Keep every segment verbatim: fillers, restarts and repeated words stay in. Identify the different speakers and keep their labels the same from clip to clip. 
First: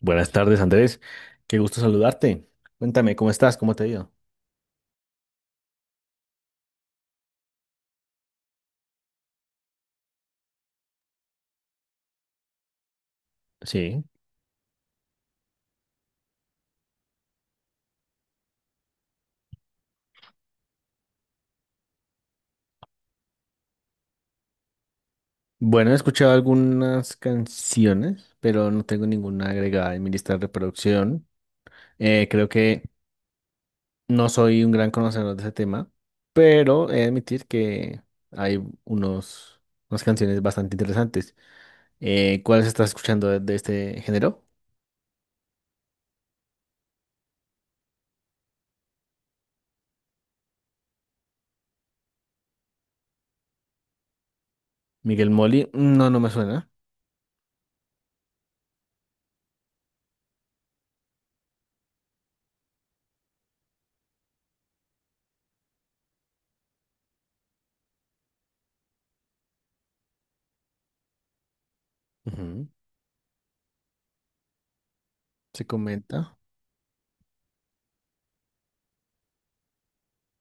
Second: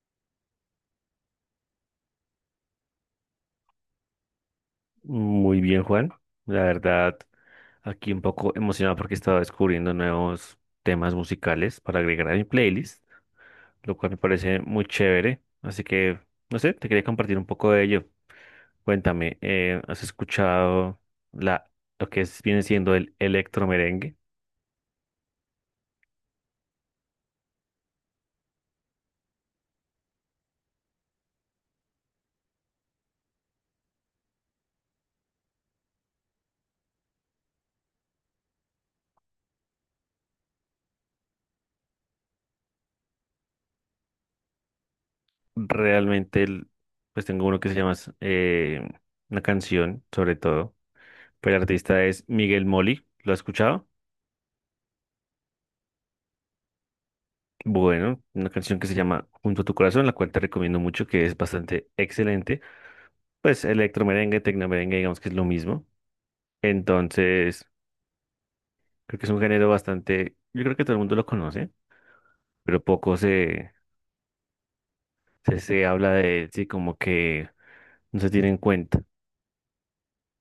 Speaker 1: Buenas tardes, Andrés. Qué gusto saludarte. Cuéntame, ¿cómo estás? ¿Cómo te ha ido?
Speaker 2: Muy bien, Juan. La verdad, aquí un poco emocionado porque estaba descubriendo nuevos temas musicales para agregar a mi playlist, lo
Speaker 1: Sí.
Speaker 2: cual me parece muy chévere. Así que, no sé, te quería compartir un poco de ello. Cuéntame, eh, ¿has escuchado la, lo que es- viene siendo el electromerengue?
Speaker 1: Bueno, he escuchado algunas canciones, pero no tengo ninguna agregada en mi lista de reproducción. Eh, creo que no soy un gran conocedor de ese tema, pero he de admitir que hay unos, unas canciones bastante interesantes. Eh, ¿cuáles estás escuchando de, de este género?
Speaker 2: Realmente, el- pues tengo uno que se llama, eh, una canción, sobre todo, pero el artista es Miguel Moli. ¿Lo has escuchado?
Speaker 1: Miguel Molly. No, no me suena.
Speaker 2: Bueno, una canción que se llama Junto a tu corazón, la cual te recomiendo mucho, que es bastante excelente. Pues electromerengue, tecnomerengue, digamos que es lo mismo. Entonces, creo que es un género bastante, yo creo que todo el mundo lo conoce,
Speaker 1: Ujú.
Speaker 2: pero poco se, se,
Speaker 1: Se
Speaker 2: se habla
Speaker 1: comenta.
Speaker 2: de él, sí, como que no se tiene en cuenta.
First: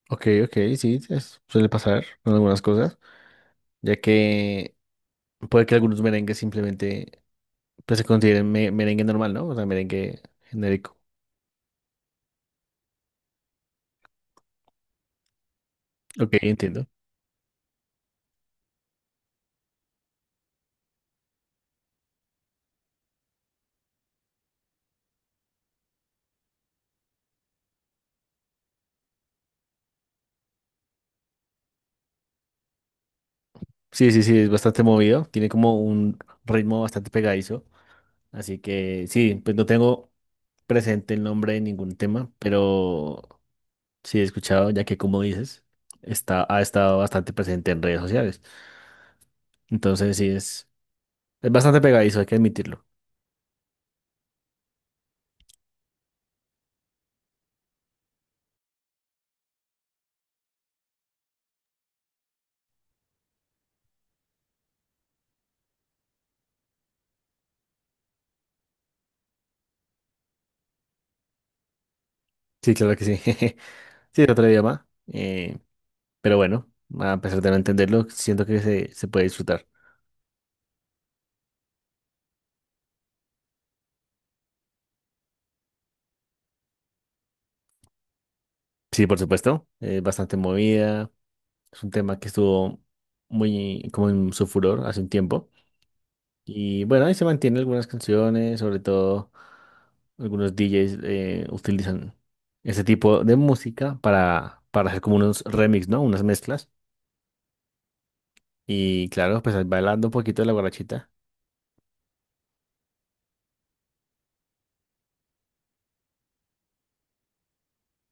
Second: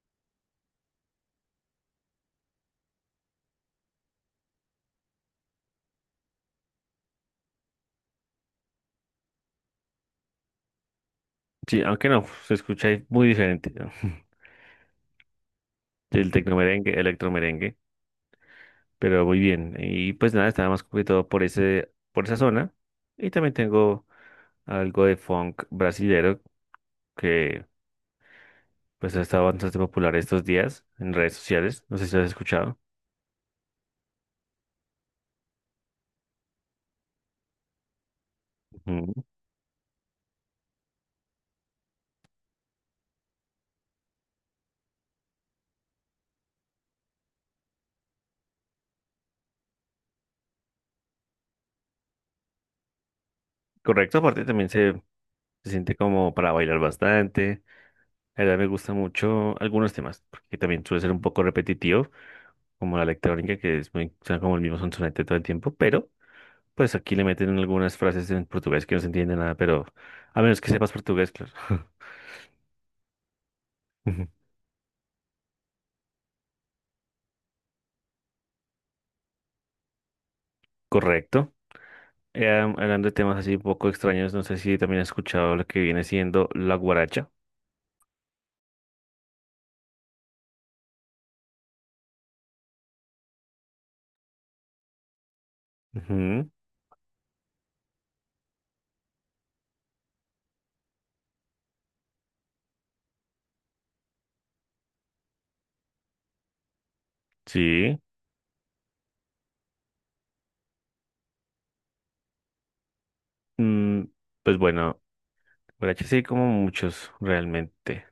Speaker 1: Ok, ok, sí, es- suele pasar con algunas cosas, ya que puede que algunos merengues simplemente, pues, se consideren me- merengue normal, ¿no? O sea, merengue genérico.
Speaker 2: Sí, aunque no, se escucha ahí muy diferente, ¿no?
Speaker 1: Ok,
Speaker 2: Del
Speaker 1: entiendo.
Speaker 2: tecnomerengue, electromerengue, pero muy bien. Y pues nada, estaba más complicado por ese, por esa zona. Y también tengo algo de funk brasilero que pues ha estado bastante popular estos días en redes sociales, no sé si lo has escuchado.
Speaker 1: Sí, sí, sí, es bastante movido, tiene como un ritmo bastante pegadizo, así que
Speaker 2: Ujú.
Speaker 1: sí, pues no tengo presente el nombre de ningún tema, pero sí he escuchado, ya que como dices, está, ha estado bastante presente en redes sociales. Entonces sí, es, es bastante pegadizo, hay que admitirlo.
Speaker 2: Correcto, aparte también se, se siente como para bailar bastante. La verdad me gusta mucho algunos temas, porque también suele ser un poco repetitivo, como la electrónica, que es muy, suena como el mismo sonsonete todo el tiempo, pero pues aquí le meten algunas frases en portugués que no se entiende nada, pero a menos que sepas portugués, claro.
Speaker 1: Sí, claro que sí. Sí,
Speaker 2: Ujú.
Speaker 1: es otro idioma. eh, Pero bueno, a pesar de no entenderlo, siento que se, se puede disfrutar.
Speaker 2: Correcto. Eh, hablando de temas así un poco extraños, no sé si también has escuchado lo que viene siendo la guaracha.
Speaker 1: Sí, por supuesto, es bastante movida. Es un tema que estuvo muy como en su furor hace un tiempo.
Speaker 2: Ujú.
Speaker 1: Y bueno, ahí se mantienen algunas canciones, sobre todo algunos D Js eh, utilizan ese tipo de música para, para hacer como unos remix, ¿no? Unas mezclas.
Speaker 2: Sí,
Speaker 1: Y claro, pues ahí bailando un poquito de la guarachita.
Speaker 2: mm, pues bueno, borrachos sí hay como muchos realmente,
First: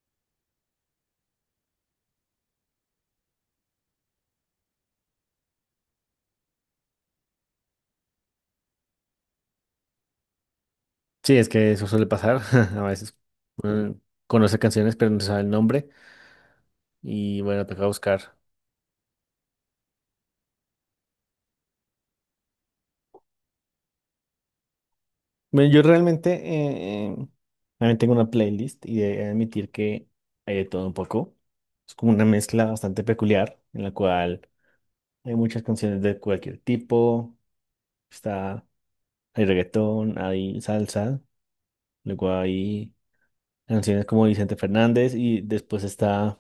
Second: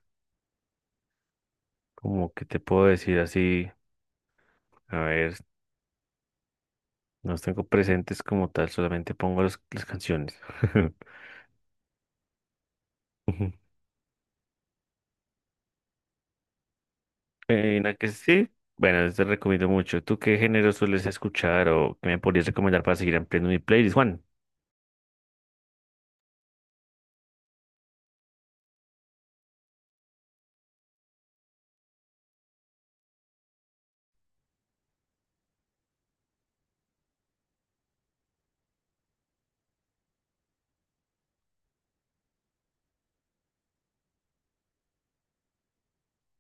Speaker 2: como que te puedo decir así, a ver, no los tengo presentes como tal, solamente pongo los- las canciones.
Speaker 1: Sí, es que eso suele pasar. A veces
Speaker 2: Ujú.
Speaker 1: uno conoce canciones, pero no sabe el nombre. Y bueno,
Speaker 2: Eh,
Speaker 1: toca
Speaker 2: la que
Speaker 1: buscar.
Speaker 2: sí, bueno, te recomiendo mucho. ¿Tú qué género sueles escuchar o qué me podrías recomendar para seguir ampliando mi playlist, Juan?
Speaker 1: Bueno, yo realmente eh, también tengo una playlist y he de admitir que hay de todo un poco. Es como una mezcla bastante peculiar en la cual hay muchas canciones de cualquier tipo. Está, Hay reggaetón, hay salsa, luego hay canciones como Vicente Fernández y después está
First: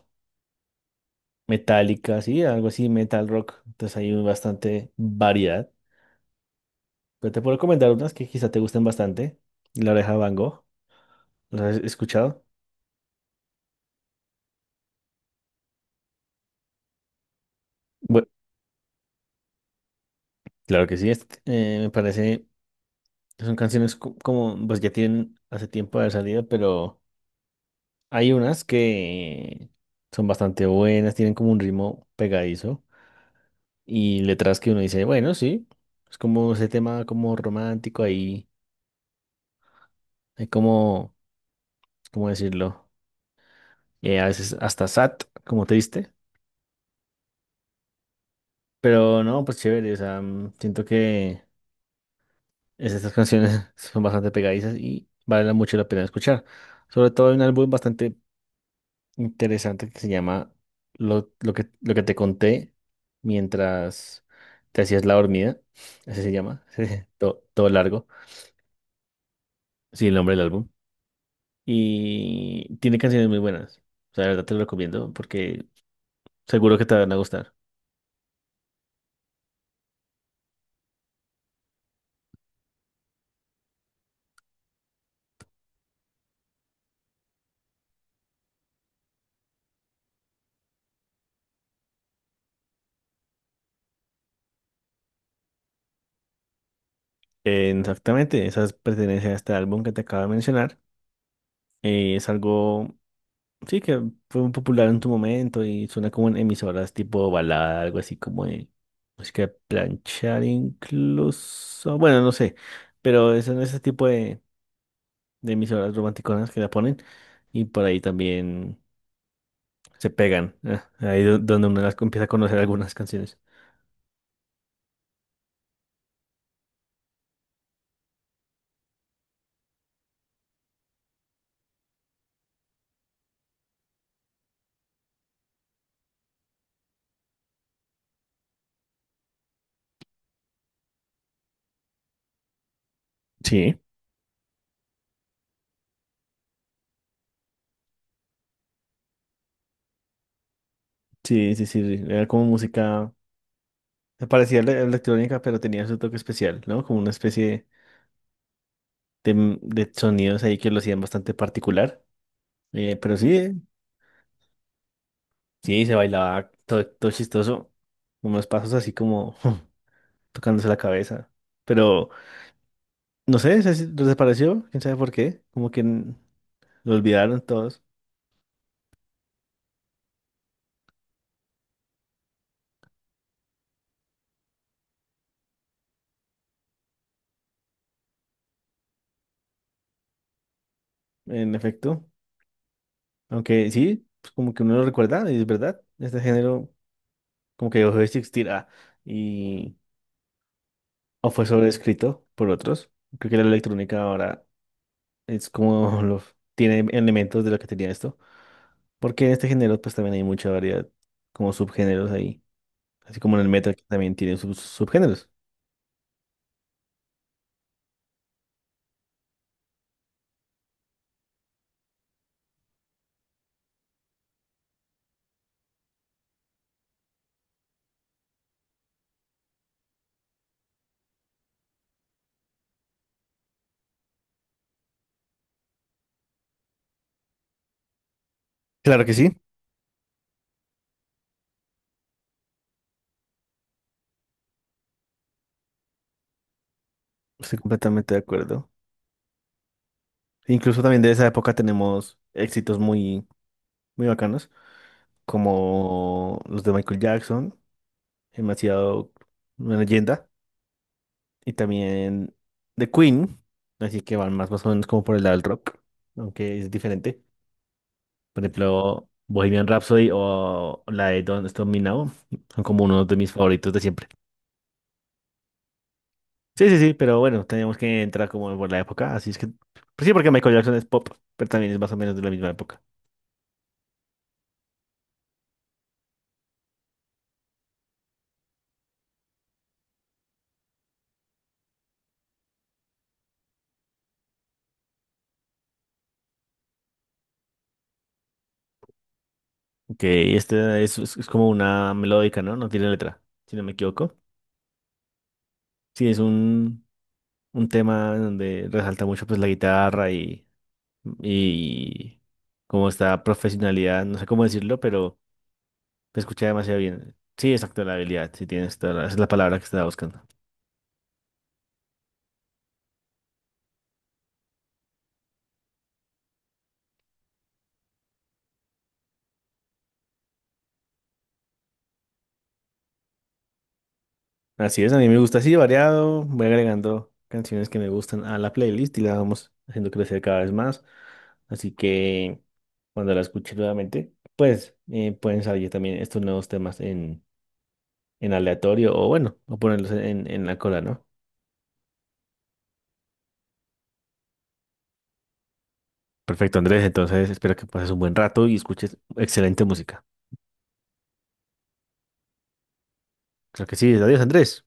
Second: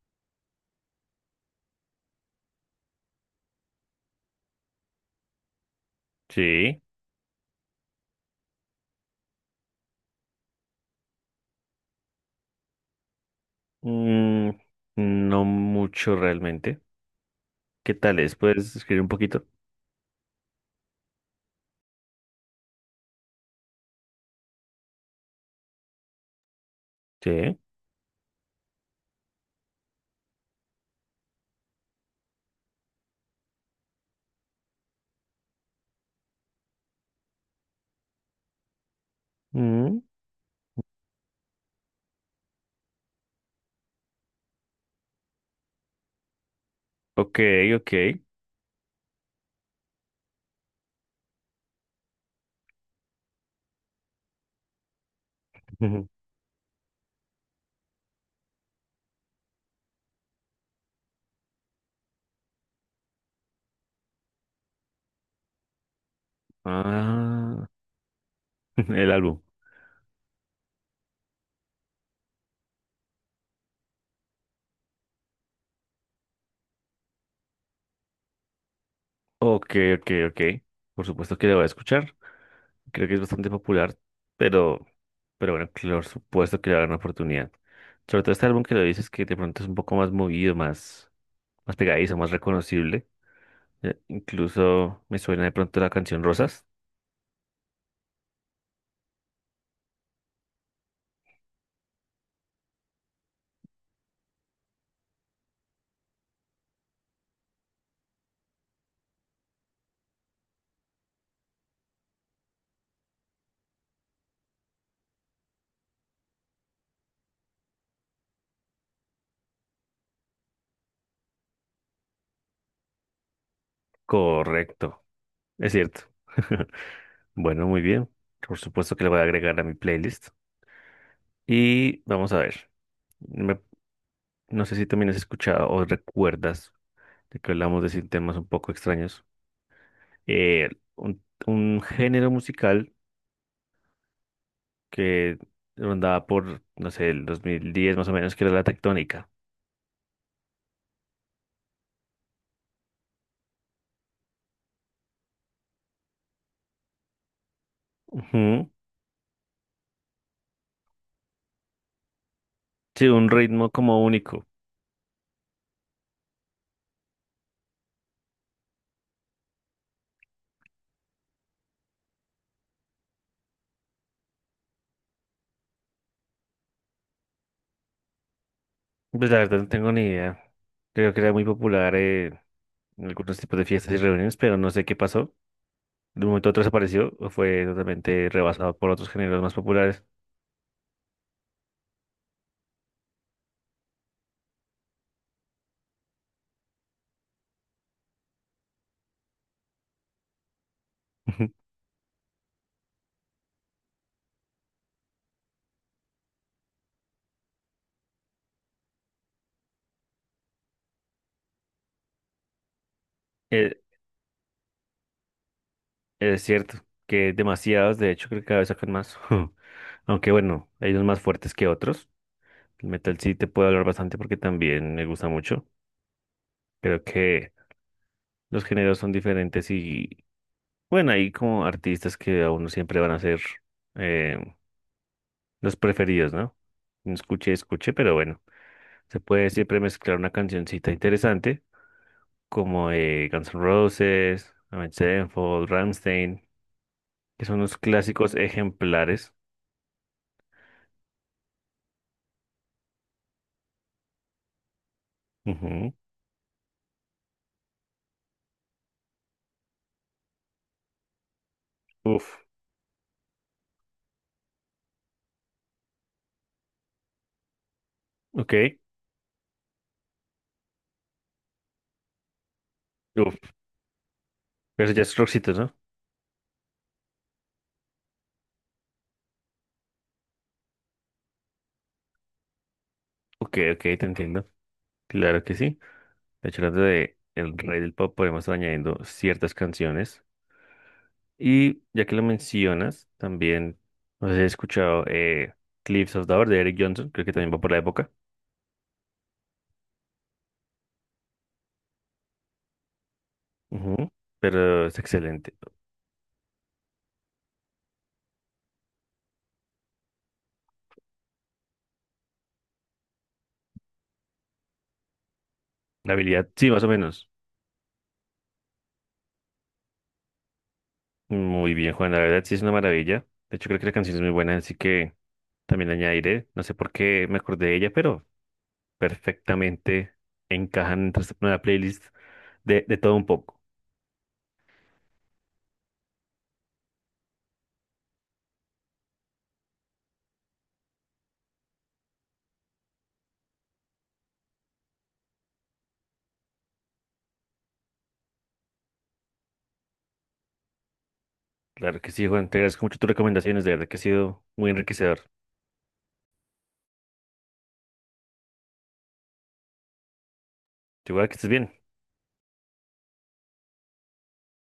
Speaker 1: metálica, sí, algo así, metal rock. Entonces hay bastante variedad.
Speaker 2: Sí,
Speaker 1: Pero te puedo recomendar unas que quizá te gusten bastante. La Oreja de Van Gogh, ¿las has escuchado?
Speaker 2: mm, no mucho realmente. ¿Qué tal es? ¿Puedes escribir un poquito?
Speaker 1: Claro que sí, es- eh, me parece, son canciones co- como, pues ya tienen hace tiempo de salida, pero
Speaker 2: Sí.
Speaker 1: hay unas que son bastante buenas, tienen como un ritmo pegadizo y letras que uno dice, bueno, sí, es como ese tema como romántico ahí,
Speaker 2: Mm,
Speaker 1: hay como, ¿cómo decirlo? Eh, a veces hasta sad, como triste,
Speaker 2: ok, ok.
Speaker 1: pero no, pues chévere, o sea, mm, siento que es- estas canciones son bastante pegadizas y vale mucho la pena
Speaker 2: Ujú.
Speaker 1: escuchar. Sobre todo hay un álbum bastante interesante que se llama lo, lo que, lo que te conté mientras te hacías la dormida. Así se llama. Todo,
Speaker 2: Ah.
Speaker 1: todo largo.
Speaker 2: El álbum.
Speaker 1: Sí, el nombre del álbum. Y tiene canciones muy buenas. O sea, de verdad te lo recomiendo porque seguro que te van a gustar.
Speaker 2: Ok, ok, ok. Por supuesto que lo voy a escuchar. Creo que es bastante popular, pero, pero bueno, claro, por supuesto que le va a dar una oportunidad. Sobre todo este álbum que lo dices que de pronto es un poco más movido, más, más pegadizo, más reconocible. Eh, incluso me suena de pronto la canción Rosas.
Speaker 1: Eh, Exactamente, esas pertenecen a este álbum que te acabo de mencionar. Eh, es algo, sí, que fue muy popular en tu momento y suena como en emisoras tipo balada, algo así como de música de planchar incluso. Bueno, no sé, pero es en ese tipo de, de emisoras romanticonas que la ponen y por ahí también se pegan. Eh, ahí do- donde uno las empieza a conocer algunas canciones.
Speaker 2: Correcto, es cierto. Bueno, muy bien. Por supuesto que le voy a agregar a mi playlist. Y vamos a ver. Me- no sé si también has escuchado o recuerdas de que hablamos de sin temas un poco extraños. eh, un, un género musical
Speaker 1: Sí,
Speaker 2: que rondaba por, no sé, el dos mil diez más o menos, que era la tectónica.
Speaker 1: sí, sí, sí. Era como música, se parecía a electrónica, pero tenía su toque especial, ¿no? Como una especie
Speaker 2: Ujú.
Speaker 1: de, de sonidos ahí que lo hacían bastante particular. Eh,
Speaker 2: Sí,
Speaker 1: pero
Speaker 2: un
Speaker 1: sí,
Speaker 2: ritmo como único.
Speaker 1: sí, se bailaba todo, todo chistoso, unos pasos así como tocándose la cabeza. Pero no sé, se se desapareció, quién sabe por qué, como que n- lo olvidaron todos,
Speaker 2: Pues la verdad no tengo ni idea. Creo que era muy popular eh, en algunos tipos de fiestas y reuniones, pero no sé qué pasó. De un momento a otro desapareció o fue totalmente rebasado por otros géneros más populares.
Speaker 1: en efecto. Aunque sí, pues como que uno lo recuerda, y es verdad, este género como que dejó de existir, ah, y o fue sobreescrito por otros. Creo que la electrónica ahora es como lo tiene elementos de lo que tenía esto, porque en este género pues también hay mucha variedad, como subgéneros ahí. Así como en el
Speaker 2: Eh,
Speaker 1: metal que también tiene sus subgéneros.
Speaker 2: Es, cierto que demasiados, de hecho, creo que cada vez sacan más. Aunque bueno, hay unos más fuertes que otros. El metal sí te puedo hablar bastante porque también me gusta mucho. Creo que los géneros son diferentes y bueno, hay como artistas que a uno siempre van a ser eh, los preferidos, ¿no? Escuche, escuche, pero bueno,
Speaker 1: Claro que
Speaker 2: se
Speaker 1: sí.
Speaker 2: puede siempre mezclar una cancioncita interesante como eh, Guns N' Roses, Avenged Sevenfold, Rammstein, que son
Speaker 1: Estoy
Speaker 2: unos
Speaker 1: completamente de
Speaker 2: clásicos
Speaker 1: acuerdo.
Speaker 2: ejemplares.
Speaker 1: Incluso también de esa época tenemos éxitos muy, muy bacanos,
Speaker 2: Ujú.
Speaker 1: como los de Michael Jackson, demasiado una leyenda, y también
Speaker 2: Uf,
Speaker 1: de Queen, así que van más, más o menos como por el lado del rock, aunque es diferente. Por
Speaker 2: ok,
Speaker 1: ejemplo, Bohemian Rhapsody o la de Don't Stop Me Now son como uno de mis
Speaker 2: uf,
Speaker 1: favoritos de siempre.
Speaker 2: pero ya es rockcito, ¿no?
Speaker 1: Sí, sí, sí, pero bueno, teníamos que entrar como por la época, así es que pues sí, porque Michael Jackson es pop, pero también es más o menos de la misma época.
Speaker 2: Ok, ok, te entiendo. Claro que sí. De hecho, hablando de el rey del pop, podemos estar añadiendo ciertas canciones. Y ya que lo mencionas, también, no sé si he escuchado eh, Cliffs of Dover de Eric Johnson, creo que también va por la época.
Speaker 1: Ok, este es, es- es como una melódica, ¿no? No tiene letra, si no me
Speaker 2: Ujú.
Speaker 1: equivoco.
Speaker 2: Pero es excelente.
Speaker 1: Sí, es un, un tema en donde resalta mucho pues la guitarra y, y como esta profesionalidad, no sé cómo decirlo, pero
Speaker 2: La
Speaker 1: te escucha
Speaker 2: habilidad, sí,
Speaker 1: demasiado
Speaker 2: más o
Speaker 1: bien.
Speaker 2: menos.
Speaker 1: Sí, exacto, la habilidad, sí tienes toda la- esa es la palabra que estaba buscando.
Speaker 2: Muy bien, Juan, la verdad sí es una maravilla. De hecho, creo que la canción es muy buena, así que también la añadiré. No sé por qué me acordé de ella, pero perfectamente encajan entre esta nueva playlist de, de todo un poco.
Speaker 1: Así es, a mí me gusta así, variado. Voy agregando canciones que me gustan a la playlist y la vamos haciendo crecer cada vez más. Así que cuando la escuche nuevamente, pues eh, pueden salir también estos nuevos temas en, en aleatorio o bueno, o ponerlos en, en la cola, ¿no?
Speaker 2: Claro que sí, Juan, te agradezco mucho tus recomendaciones, de verdad que ha sido muy enriquecedor.
Speaker 1: Perfecto, Andrés. Entonces espero que pases un buen rato y escuches excelente música.
Speaker 2: Igual que estés bien.
Speaker 1: Creo que sí. Adiós, Andrés.